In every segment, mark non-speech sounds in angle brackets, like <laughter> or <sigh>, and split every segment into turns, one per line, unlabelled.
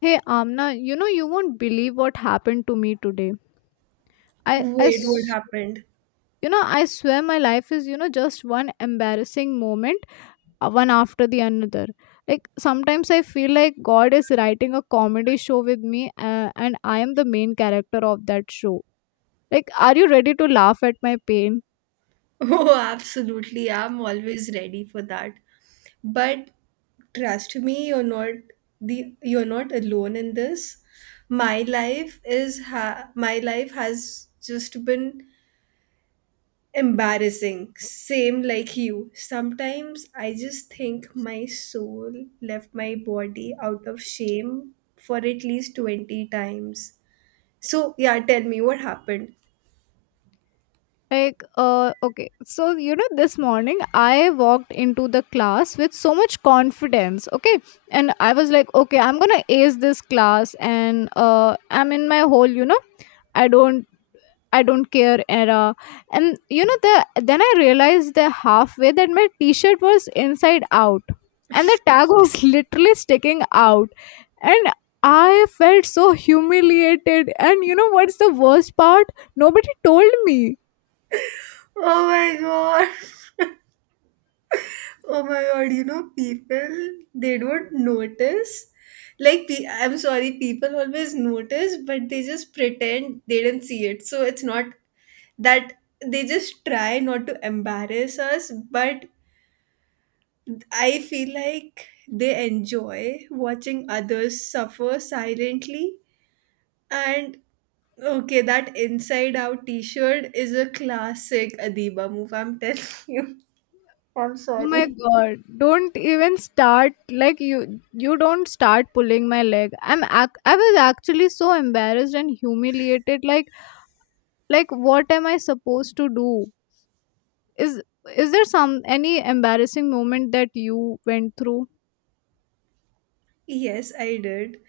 Hey Amna, you know you won't believe what happened to me today. I, I,
Wait,
s-
what happened? <laughs>
you know, I swear my life is, you know, just one embarrassing moment, one after the another. Like sometimes I feel like God is writing a comedy show with me, and I am the main character of that show. Like, are you ready to laugh at my pain?
Oh, absolutely. I'm always ready for that. But trust me, you're not the you're not alone in this. My life has just been embarrassing. Same like you. Sometimes I just think my soul left my body out of shame for at least 20 times. So, yeah, tell me what happened.
Okay. So, you know, this morning I walked into the class with so much confidence. Okay. And I was like, okay, I'm going to ace this class. And I'm in my hole, you know, I don't. I don't care era. And you know then I realized the halfway that my t-shirt was inside out, and the tag was <laughs> literally sticking out. And I felt so humiliated. And you know what's the worst part? Nobody told me.
Oh my god. Oh my god, you know, people, they don't notice. Like, I'm sorry, people always notice, but they just pretend they didn't see it. So it's not that they just try not to embarrass us, but I feel like they enjoy watching others suffer silently. And okay, that inside out t shirt is a classic Adiba move, I'm telling you. <laughs> I'm
Oh my
sorry.
god, don't even start. Like you don't start pulling my leg. I was actually so embarrassed and humiliated. Like what am I supposed to do? Is is there some any embarrassing moment that you went through?
Yes, I did.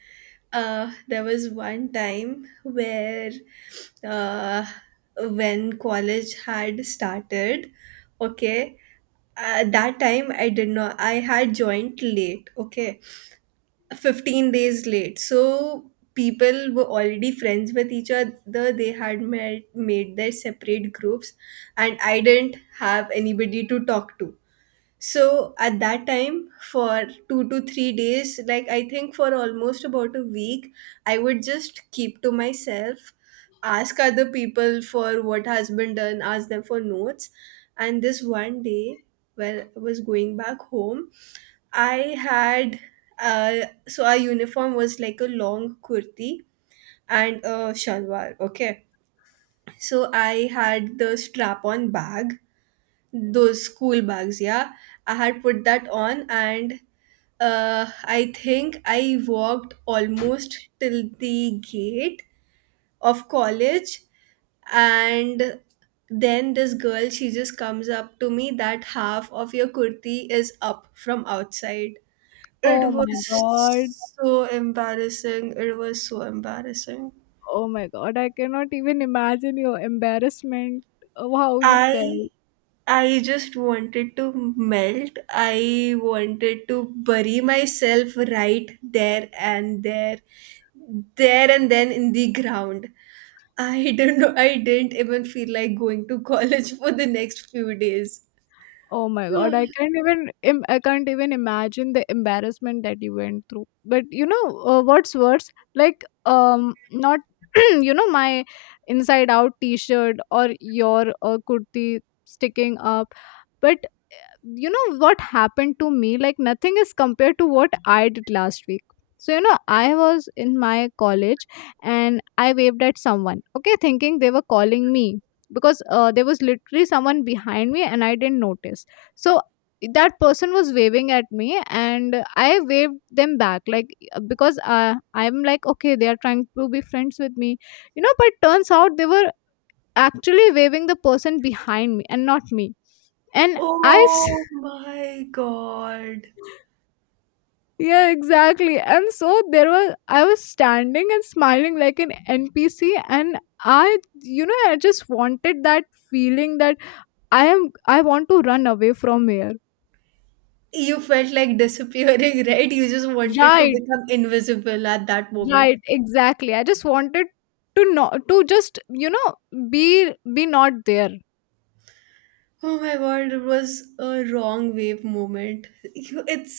There was one time where, uh, when college had started, okay, that time I did not, I had joined late, okay, 15 days late. So people were already friends with each other. They had met, made their separate groups, and I didn't have anybody to talk to. So at that time, for 2 to 3 days, like I think for almost about a week, I would just keep to myself, ask other people for what has been done, ask them for notes. And this one day, when I was going back home, I had so our uniform was like a long kurti and a shalwar. Okay, so I had the strap-on bag, those school bags, yeah, I had put that on. And I think I walked almost till the gate of college. And then this girl, she just comes up to me that half of your kurti is up from outside. It
Oh my
was
god.
so embarrassing, it was so embarrassing.
Oh my god, I cannot even imagine your embarrassment of how you
i
felt.
I just wanted to melt. I wanted to bury myself right there and there, there and then in the ground. I <laughs> don't know. I didn't even feel like going to college for the next few days.
Oh my god,
<sighs>
I can't even imagine the embarrassment that you went through. But you know what's worse? Like not <clears throat> you know my inside out t-shirt or your kurti sticking up. But you know what happened to me, like nothing is compared to what I did last week. So you know I was in my college and I waved at someone, okay, thinking they were calling me, because there was literally someone behind me and I didn't notice. So that person was waving at me and I waved them back like because I'm like, okay, they are trying to be friends with me, you know. But turns out they were actually waving the person behind me and not me. and I s-
Oh my God.
Yeah, exactly. And so there was I was standing and smiling like an NPC. And I, you know, I just wanted that feeling that I want to run away from here.
You felt like disappearing, <laughs> right? You just wanted to
Right,
become invisible at that moment.
right, exactly. I just wanted to not to just, you know, be not there.
Oh my god, it was a wrong wave moment. It's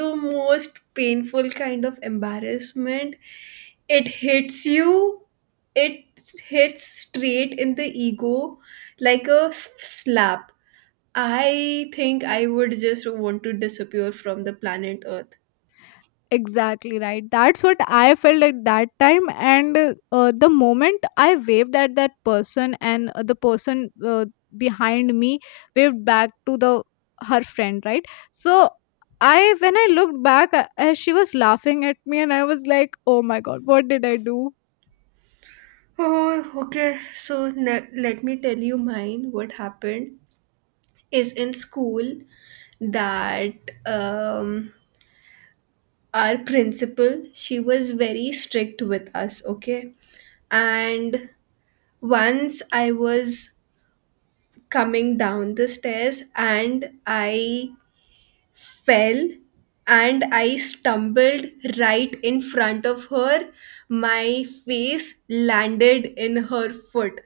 the most painful kind of embarrassment. It hits you, it hits straight in the ego like a slap. I think I would just want to disappear from the planet Earth.
Exactly right. That's what I felt at that time. And the moment I waved at that person, and the person behind me waved back to the her friend, right? So I, when I looked back, she was laughing at me, and I was like, "Oh my god, what did I do?"
Oh, okay. So let me tell you mine. What happened is in school that um, our principal, she was very strict with us, okay? And once I was coming down the stairs and I fell and I stumbled right in front of her. My face landed in her foot,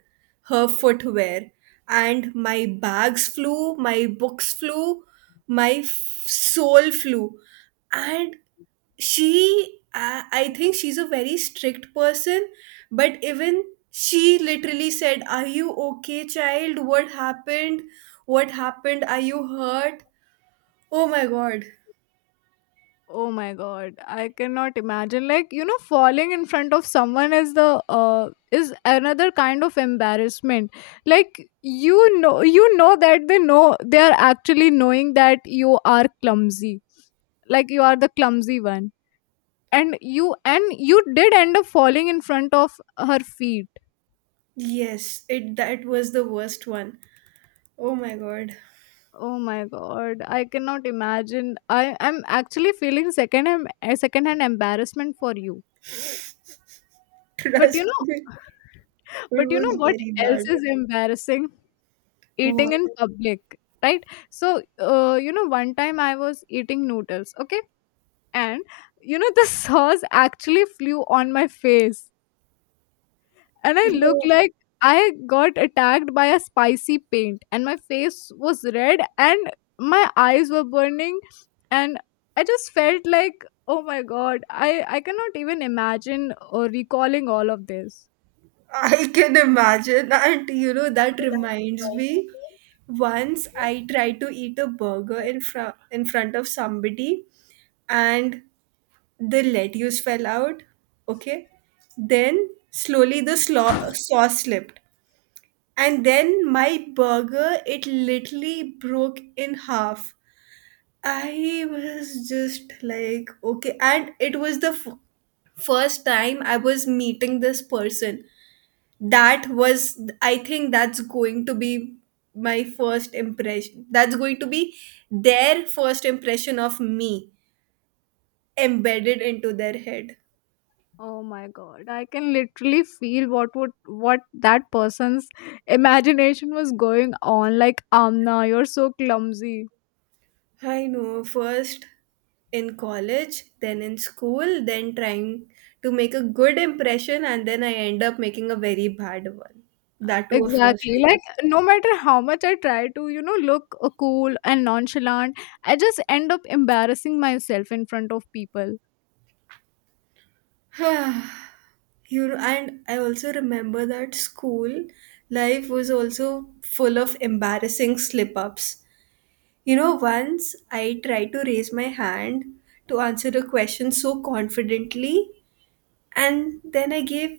her footwear, and my bags flew, my books flew, my soul flew. And she I think she's a very strict person, but even she literally said, are you okay child, what happened, what happened, are you hurt? Oh my god.
Oh my god, I cannot imagine. Like, you know, falling in front of someone is the is another kind of embarrassment. Like you know that they know they are actually knowing that you are clumsy. Like you are the clumsy one. And you did end up falling in front of her feet.
Yes, it that was the worst one. Oh my god.
Oh my god, I cannot imagine. I am actually feeling second hand embarrassment for you.
<laughs>
But you
Trust me,
know, <laughs>
it
but you know
was
what
very
else
bad.
is embarrassing? Eating
What?
in public, right? So, you know, one time I was eating noodles, okay? And, you know, the <laughs> sauce actually flew on my face. And I looked
No.
like I got attacked by a spicy paint, and my face was red, and my eyes were burning. And I just felt like, oh my God, I cannot even imagine or recalling all of this.
I can imagine. And you know,
You know
that
that
reminds
tiny
me, once
moment?
I tried to eat a burger in front of somebody, and the lettuce fell out. Okay. Then slowly the sauce slipped. And then my burger, it literally broke in half. I was just like, okay. And it was the first time I was meeting this person. That was, I think, that's going to be their first impression of me, embedded into their head.
Oh my god, I can literally feel what would what that person's imagination was going on. Like Amna, you're so clumsy.
I know, first in college, then in school, then trying to make a good impression, and then I end up making a very bad one, that to a first
Exactly. Like
one.
no matter how much I try to, you know, look cool and nonchalant, I just end up embarrassing myself in front of people.
<sighs> You know, and I also remember that school life was also full of embarrassing slip ups. You know, once I tried to raise my hand to answer a question so confidently, and then I gave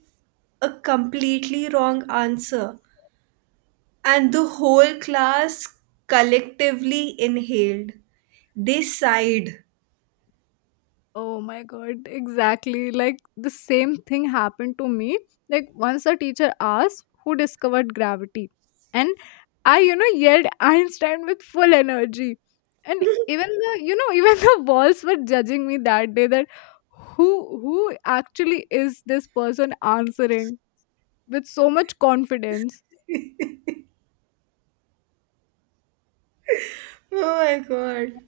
a completely wrong answer, and the whole class collectively inhaled. They sighed.
Oh my god, exactly. Like the same thing happened to me. Like once a teacher asked who discovered gravity. And I, you know, yelled Einstein with full energy. And even the, you know, <laughs> even the walls were judging me that day, that who who actually is this person answering with so much confidence.
Oh my god.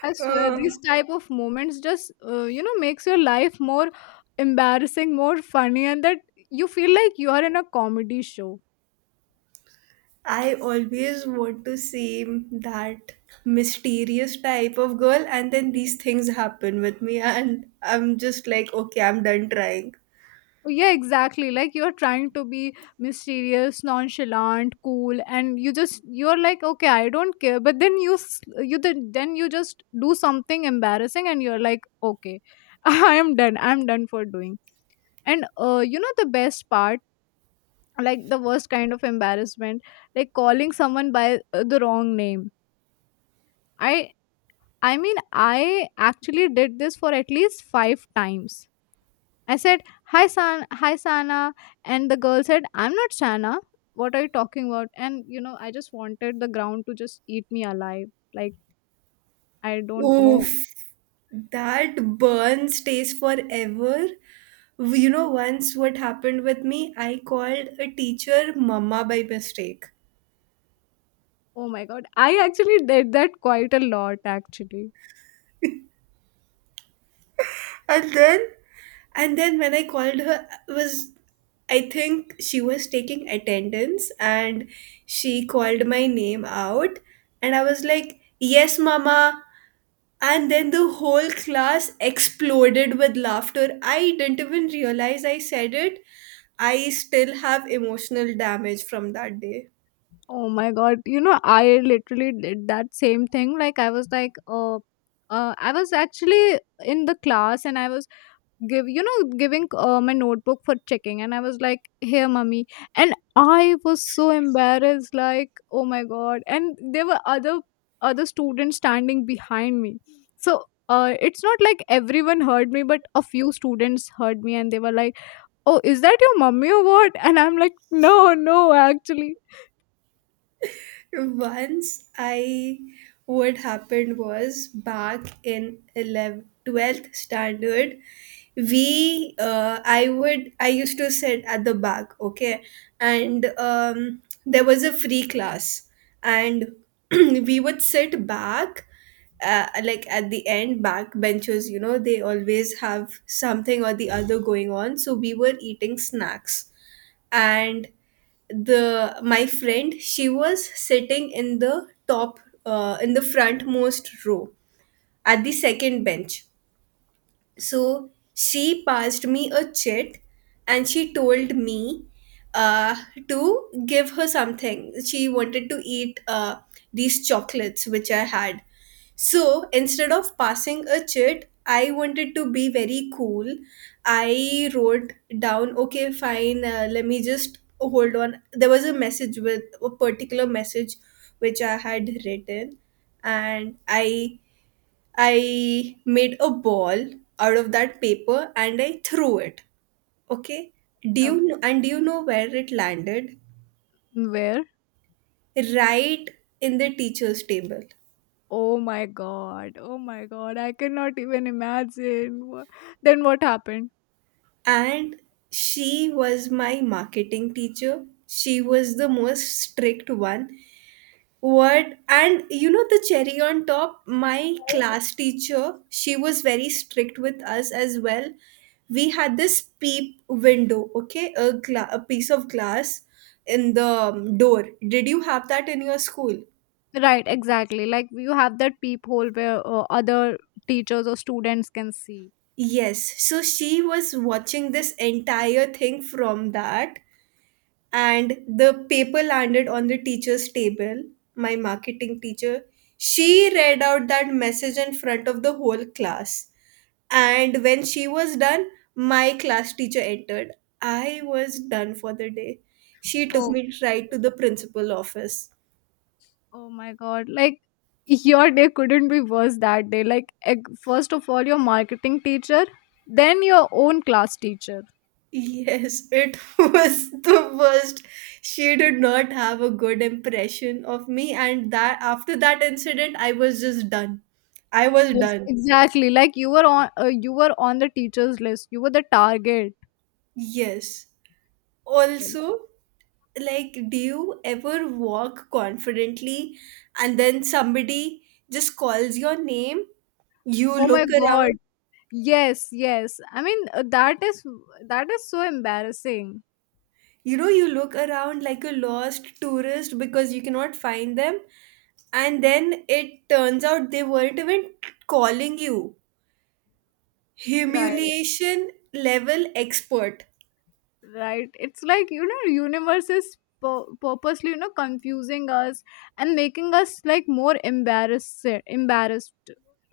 I swear
Oh,
these type of moments just you know makes your life more embarrassing, more funny, and that you feel like you are in a comedy show.
I always want to seem that mysterious type of girl, and then these things happen with me, and I'm just like, okay, I'm done trying.
Yeah, exactly. Like you're trying to be mysterious, nonchalant, cool, and you're like, okay, I don't care. But then you then you just do something embarrassing, and you're like, okay, <laughs> I am done. I'm done for doing. And you know the best part, like the worst kind of embarrassment, like calling someone by the wrong name. I i mean I actually did this for at least 5 times. I said hi Sana, and the girl said I'm not Sana, what are you talking about? And you know I just wanted the ground to just eat me alive. Like I don't know.
Oof, that burn stays forever. You know, once what happened with me, I called a teacher Mama by mistake.
Oh my god, I actually did that quite a lot actually.
And then when I called her, was I think she was taking attendance, and she called my name out, and I was like, yes mama. And then the whole class exploded with laughter. I didn't even realize I said it. I still have emotional damage from that day.
Oh my god. You know, I literally did that same thing. Like, I was actually in the class and I was give you know, giving my notebook for checking, and I was like, here mummy. And I was so embarrassed, like, oh my god. And there were other students standing behind me. So it's not like everyone heard me, but a few students heard me and they were like, oh, is that your mummy or what? And I'm like, no, no, actually.
Once I, what happened was back in 11th, 12th standard, I used to sit at the back, okay? And there was a free class, and <clears throat> we would sit back, like at the end back benches, you know they always have something or the other going on, so we were eating snacks. And the my friend, she was sitting in the top, in the frontmost row at the second bench. So she passed me a chit and she told me uh, to give her something she wanted to eat, these chocolates which I had. So instead of passing a chit, I wanted to be very cool. I wrote down, okay, fine, let me just hold on. There was a message, with a particular message which I had written, and I made a ball out of that paper and I threw it. Okay, do
Uh,
you know, and do you know where it landed?
where?
Right in the teacher's table.
Oh my god. Oh my god. I cannot even imagine. Then what happened?
And she was my marketing teacher, she was the most strict one. What? And you know the cherry on top, my class teacher, she was very strict with us as well. We had this peep window, okay, a, a piece of glass in the door. Did you have that in your school?
Right, exactly. Like you have that peephole where other teachers or students can see.
Yes, so she was watching this entire thing from that. And the paper landed on the teacher's table, my marketing teacher, she read out that message in front of the whole class. And when she was done, my class teacher entered. I was done for the day. She took
Oh,
me right to the principal office.
oh my god. Like your day couldn't be worse that day. Like first of all your marketing teacher, then your own class teacher.
Yes, it <laughs> was the worst. She did not have a good impression of me, and that after that incident I was just done. I was
Yes,
done.
exactly. Like you were on the teachers list. You were the target.
Yes.
Yes.
Also, like, do you ever walk confidently and then somebody just calls your name? You
Oh
look
my god.
around,
Yes, yes. I mean, that is so embarrassing.
you know, you look around like a lost tourist because you cannot find them. And then it turns out they weren't even calling you.
Right,
Humiliation level expert.
right. It's like, you know, universe is purposely, you know, confusing us and making us like more embarrassed,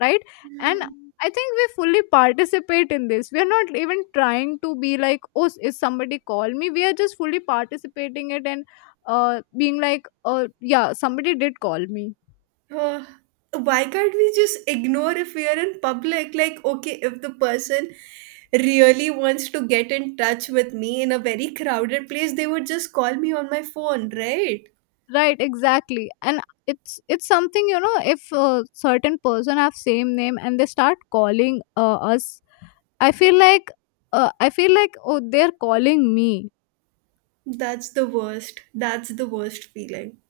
right? And I think we fully participate in this. We are not even trying to be like, oh, is somebody call me? We are just fully participating it and being like, oh, yeah, somebody did call me.
Uh, why can't we just ignore if we are in public? Like, okay, if the person really wants to get in touch with me in a very crowded place, they would just call me on my phone, right?
Right exactly. And it's something, you know, if a certain person have same name and they start calling us, I feel like I feel like oh they're calling me.
That's the worst. That's the worst feeling.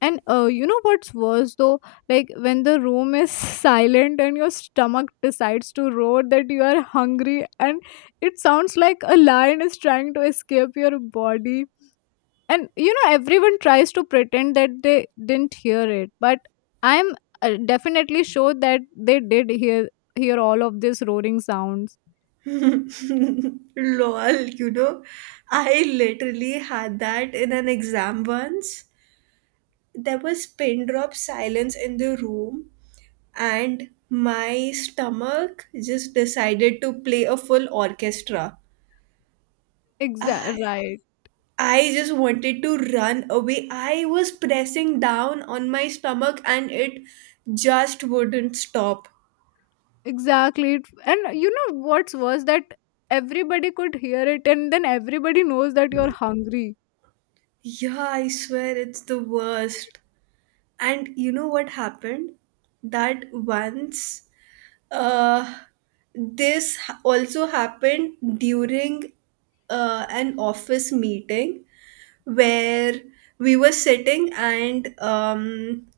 And you know what's worse though, like when the room is <laughs> silent and your stomach decides to roar that you are hungry, and it sounds like a lion is trying to escape your body. And you know everyone tries to pretend that they didn't hear it, but I'm definitely sure that they did hear all of these roaring sounds.
<laughs> Lol, you know, I literally had that in an exam once. There was pin drop silence in the room, and my stomach just decided to play a full orchestra.
Exactly
I
right.
I just wanted to run away. I was pressing down on my stomach and it just wouldn't stop.
Exactly. And you know what's worse, that everybody could hear it and then everybody knows that you're hungry.
Yeah, I swear it's the worst. And you know what happened? That once uh this also happened during an office meeting where we were sitting and um,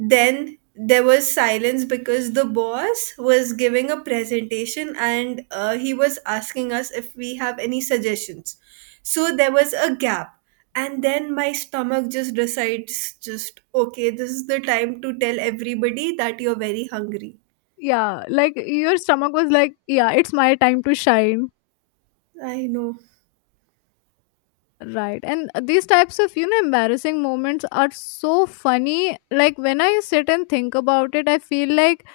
then there was silence because the boss was giving a presentation and he was asking us if we have any suggestions. So there was a gap. And then my stomach just decides, just okay, this is the time to tell everybody that you're very hungry.
Yeah, like your stomach was like, yeah, it's my time to shine.
I know.
Right, and these types of, you know, embarrassing moments are so funny, like when I sit and think about it I feel like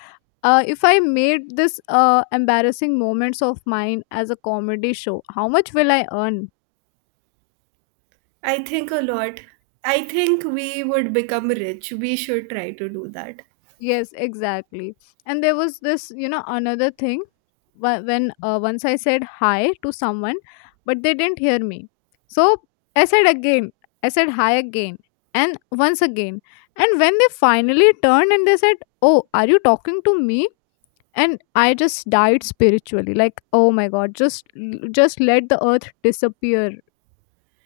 if I made this embarrassing moments of mine as a comedy show, how much will I earn?
I think a lot. I think we would become rich. We should try to do that.
Yes, exactly. And there was this, you know, another thing when once I said hi to someone, but they didn't hear me. So I said again, I said hi again, and once again. And when they finally turned and they said, oh, are you talking to me? And I just died spiritually, like oh my god, just let the earth disappear.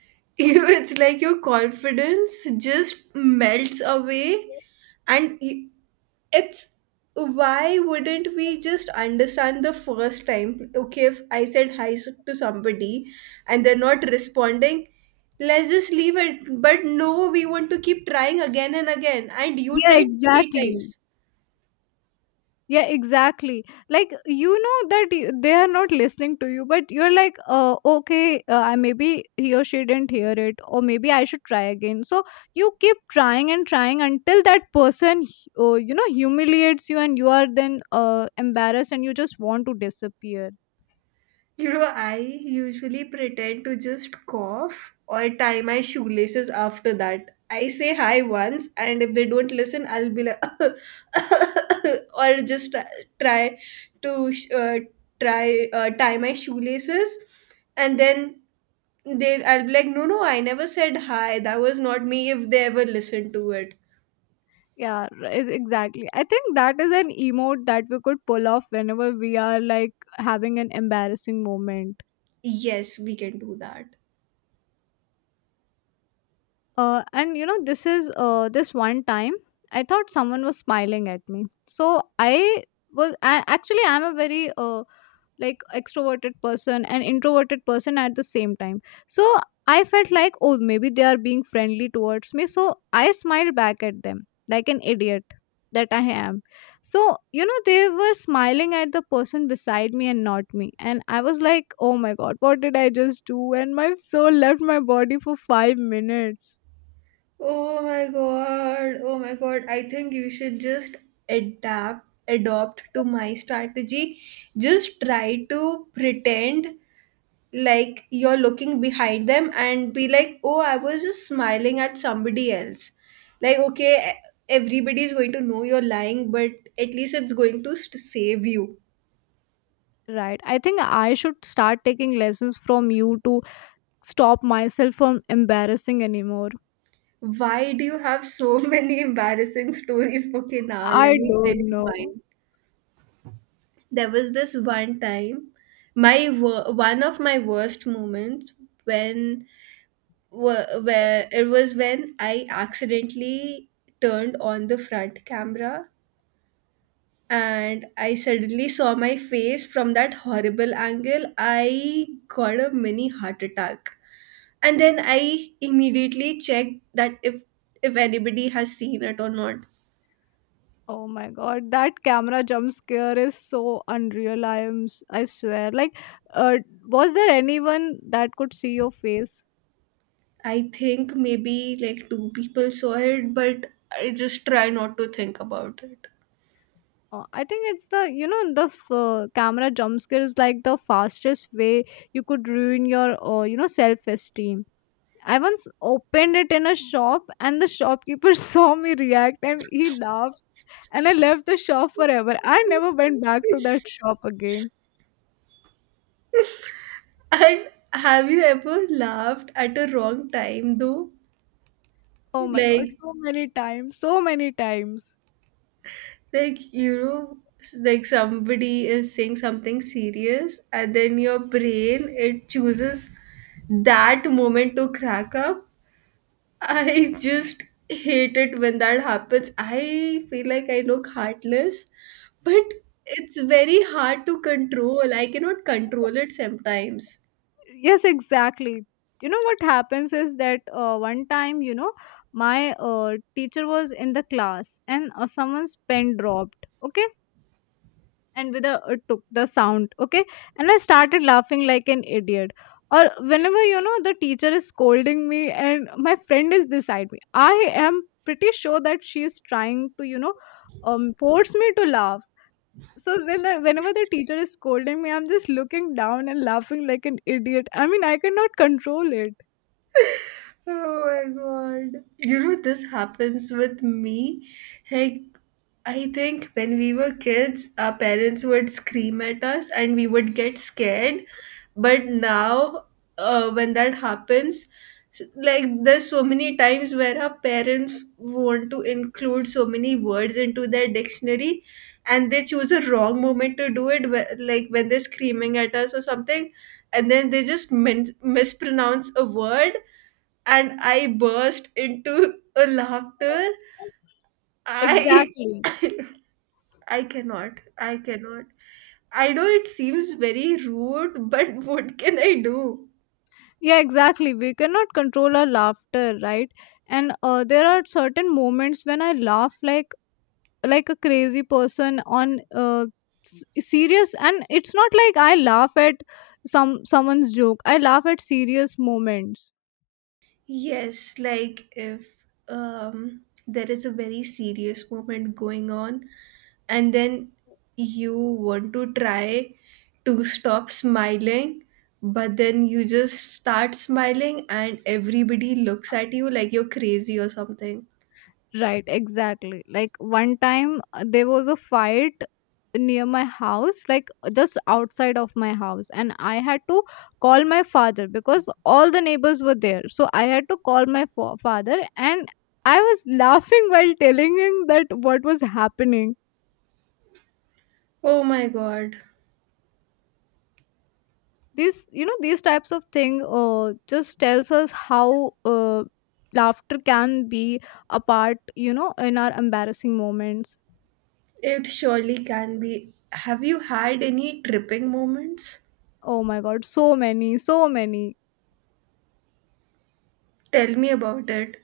<laughs> It's like your confidence just melts away, and y- it's why wouldn't we just understand the first time? Okay, if I said hi to somebody and they're not responding, let's just leave it. But no, we want to keep trying again and again, and you
Yeah,
tried three
exactly.
times.
Yeah, exactly. Like you know that they are not listening to you, but you're like, okay, maybe he or she didn't hear it, or maybe I should try again. So you keep trying and trying until that person, you know, humiliates you, and you are then embarrassed, and you just want to disappear.
You know, I usually pretend to just cough or tie my shoelaces after that. I say hi once, and if they don't listen, I'll be like, <laughs> or just try to try tie my shoelaces, and then I'll be like, no, no, I never said hi. That was not me. If they ever listen to it,
Yeah, exactly. I think that is an emote that we could pull off whenever we are like having an embarrassing moment.
yes, we can do that.
And you know, this one time I thought someone was smiling at me. So I, actually I'm a very like extroverted person and introverted person at the same time. So I felt like oh maybe they are being friendly towards me. So I smiled back at them like an idiot that I am. So you know they were smiling at the person beside me and not me, and I was like oh my god what did I just do? And my soul left my body for 5 minutes.
Oh my god. Oh my god. I think you should just adapt adopt to my strategy. Just try to pretend like you're looking behind them and be like, "Oh, I was just smiling at somebody else." Like, okay, everybody's going to know you're lying, but at least it's going to save you.
Right. I think I should start taking lessons from you to stop myself from embarrassing anymore.
Why do you have so <laughs> many embarrassing stories? Okay, now let
I
me tell
don't
you
know.
mine. There was this one time, one of my worst moments when where it was when I accidentally turned on the front camera, and I suddenly saw my face from that horrible angle. I got a mini heart attack, and then I immediately checked that if anybody has seen it or not.
Oh my god, that camera jump scare is so unreal. I swear. Like, uh, was there anyone that could see your face?
I think maybe like two people saw it, but I just try not to think about it.
I think it's the you know the f- camera jump scare is like the fastest way you could ruin your self esteem. I once opened it in a shop and the shopkeeper <laughs> saw me react and he laughed. And I left the shop forever. I never went back to that shop again.
And have you ever laughed at a wrong time though?
Oh my god,
Like,
so many times, so many times.
like somebody is saying something serious, and then your brain it chooses that moment to crack up. <laughs> I just hate it when that happens. I feel like I look heartless, but it's very hard to control. I cannot control it sometimes.
Yes, exactly. You know what happens is that one time, my teacher was in the class and someone's pen dropped. Okay, and with a took the sound, okay, and I started laughing like an idiot. Or whenever the teacher is scolding me and my friend is beside me, I am pretty sure that she is trying to force me to laugh. Whenever the teacher is scolding me, I'm just looking down and laughing like an idiot. I mean, I cannot control it.
Oh my god. You know, this happens with me. Like, I think when we were kids, our parents would scream at us and we would get scared. But now, when that happens, like, there's so many times where our parents want to include so many words into their dictionary, and they choose a wrong moment to do it, like when they're screaming at us or something, and then they just mispronounce a word and I burst into a laughter.
Ex-
I I cannot. I cannot. I know it seems very rude, but <laughs> what can I do?
yeah, exactly, we cannot control our laughter, right? And there are certain moments when I laugh like a crazy person on s- serious, and it's not like I laugh at someone's joke. I laugh at serious moments.
Yes, like if um there is a very serious moment going on, and then you want to try to stop smiling, but then you just start smiling and everybody looks at you like you're crazy or something.
Right, exactly. Like one time, there was a fight near my house, like just outside of my house, and I had to call my father because all the neighbors were there. So I had to call father, and I was <laughs> laughing while telling him that what was happening.
Oh my god.
These, you know, these types of thing, just tells us how laughter can be a part, you know, in our embarrassing moments.
It surely can be. Have you had any tripping moments?
Oh my god, so many, so many.
Tell me about it.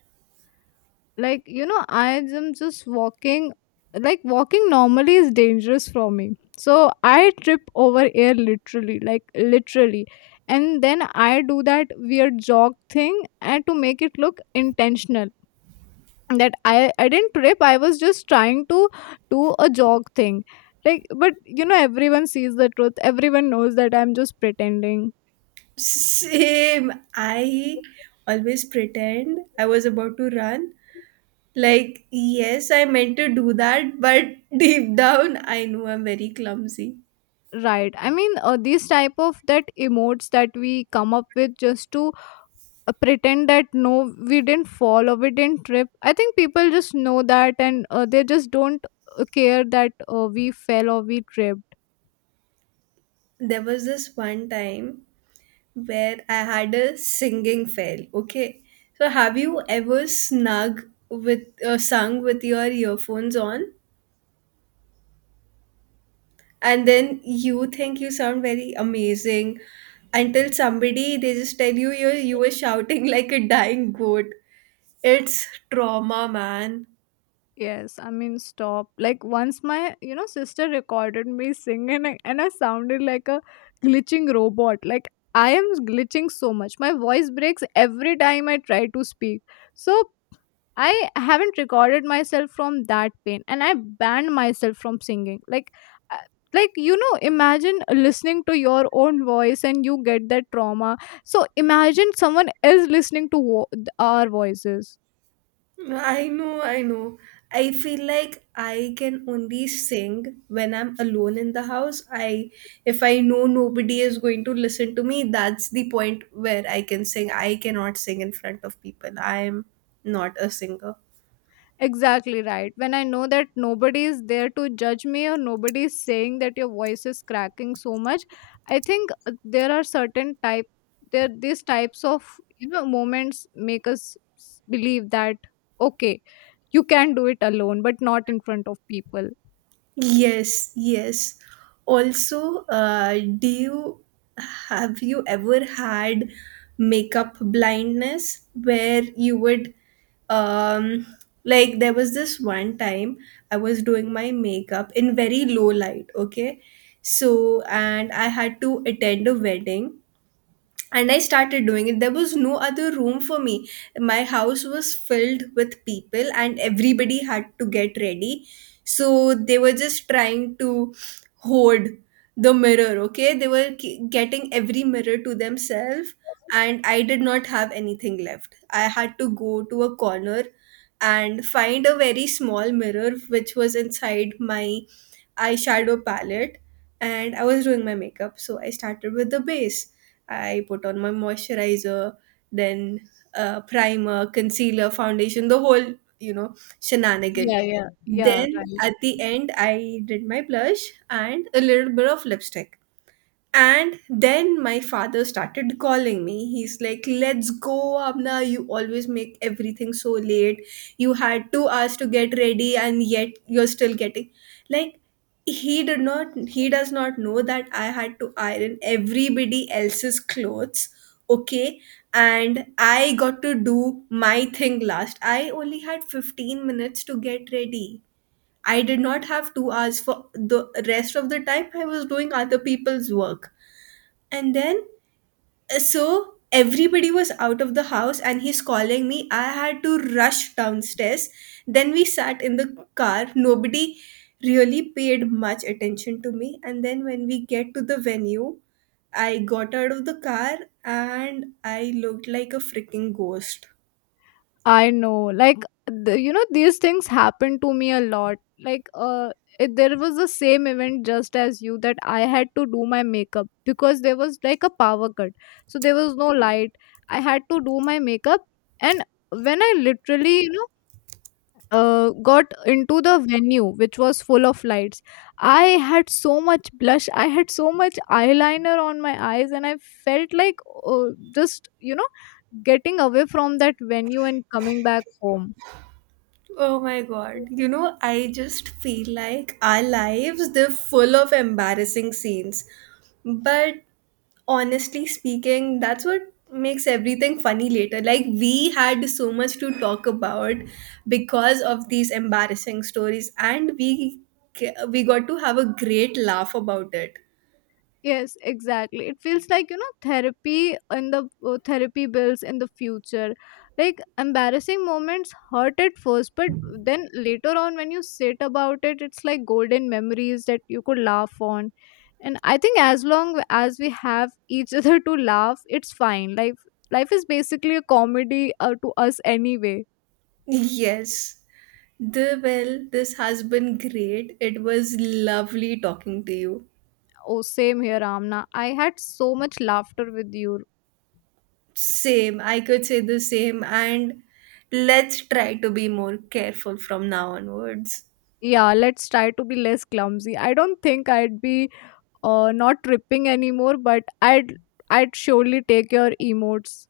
Like, you know, I am just walking. Like walking normally is dangerous for me. So I trip over air, literally, like, literally. And then I do that weird jog thing and to make it look intentional, that I didn't trip. I was just trying to do a jog thing. Like, but you know, everyone sees the truth. Everyone knows that I'm just pretending.
Same. I always pretend I was about to run. Like, yes, I meant to do that, but <laughs> deep down, I know I'm very clumsy.
Right. I mean, these type of that emotes that we come up with just to pretend that no, we didn't fall or we didn't trip. I think people just know that, and they just don't care that we fell or we tripped.
There was this one time where I had a singing fail, okay? So, have you ever snug with sung with your earphones on? And then you think you sound very amazing, until somebody they just tell you you were shouting <laughs> like a dying goat. It's trauma, man.
Yes, I mean stop. Like once my, you know, sister recorded me singing, and I sounded like a glitching robot. Like, I am glitching so much. My voice breaks every time I try to speak. So I haven't recorded myself from that pain, and I banned myself from singing. Like, uh, like, you know, imagine listening to your own voice and you get that trauma. So imagine someone else listening to our voices.
I know, I know, I feel like I can only sing when I'm alone in the house. I, if I know nobody is going to listen to me, that's the point where I can sing. I cannot sing in front of people. I'm not a singer.
Exactly, right. When I know that nobody is there to judge me or nobody is saying that your voice is cracking so much, I think there are certain type there these types of, you know, moments make us believe that, okay, you can do it alone but not in front of people.
Yes, yes. Also, do you have you ever had makeup blindness where you would um like, there was this one time I was doing my makeup in very low light, okay? So, and I had to attend a wedding, and I started doing it. There was no other room for me. My house was filled with people and everybody had to get ready, so they were just trying to hoard the mirror. Okay, they were getting every mirror to themselves, and I did not have anything left. I had to go to a corner and find a very small mirror which was inside my eyeshadow palette, and I was doing my makeup. So I started with the base. I put on my moisturizer, then primer, concealer, foundation, the whole, you know, shenanigan.
Yeah, yeah. Yeah,
Then
right.
at the end, I did my blush and a little bit of lipstick, and then my father started calling me. He's like, "Let's go, Abna. You always make everything so late. You had 2 hours to get ready, and yet you're still getting." Like, he does not know that I had to iron everybody else's clothes. Okay. And I got to do my thing last. I only had 15 minutes to get ready. I did not have 2 hours for the rest of the time. I was doing other people's work, and then, so everybody was out of the house, and he's calling me. I had to rush downstairs. Then we sat in the car. Nobody really paid much attention to me. And then, when we get to the venue, I got out of the car and I looked like a freaking ghost.
I know, like, the, you know, these things happen to me a lot. Like, there was the same event just as you that I had to do my makeup because there was like a power cut, so there was no light. I had to do my makeup, and when I literally, you know, got into the venue which was full of lights, I had so much blush, I had so much eyeliner on my eyes, and I felt like, uh, just, you know, getting away from that venue and coming back home.
Oh my god. You know, I just feel like our lives, they're full of embarrassing scenes. But honestly speaking, that's what makes everything funny later. Like, we had so much to talk about because of these embarrassing stories, and we got to have a great laugh about it.
Yes, exactly. It feels like, you know, therapy in the therapy bills in the future. Like embarrassing moments hurt at first, but then later on when you sit about it, it's like golden memories that you could laugh on. And I think as long as we have <laughs> each other to laugh, it's fine. Life is basically a comedy to us anyway.
Yes. This has been great. It was lovely talking to you.
Oh, same here, Amna. I had so much laughter with you.
Same, I could say the same, and let's try to be more careful from now onwards.
Yeah, let's try to be less clumsy. I don't think I'd be not tripping anymore, but I'd surely take your emotes.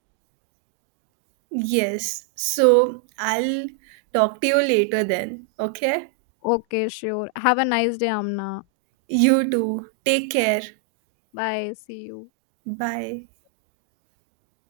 Yes. So I'll talk to you later then. Okay?
Okay, sure. Have a nice day, Amna.
You too. Take care.
Bye. See you.
Bye.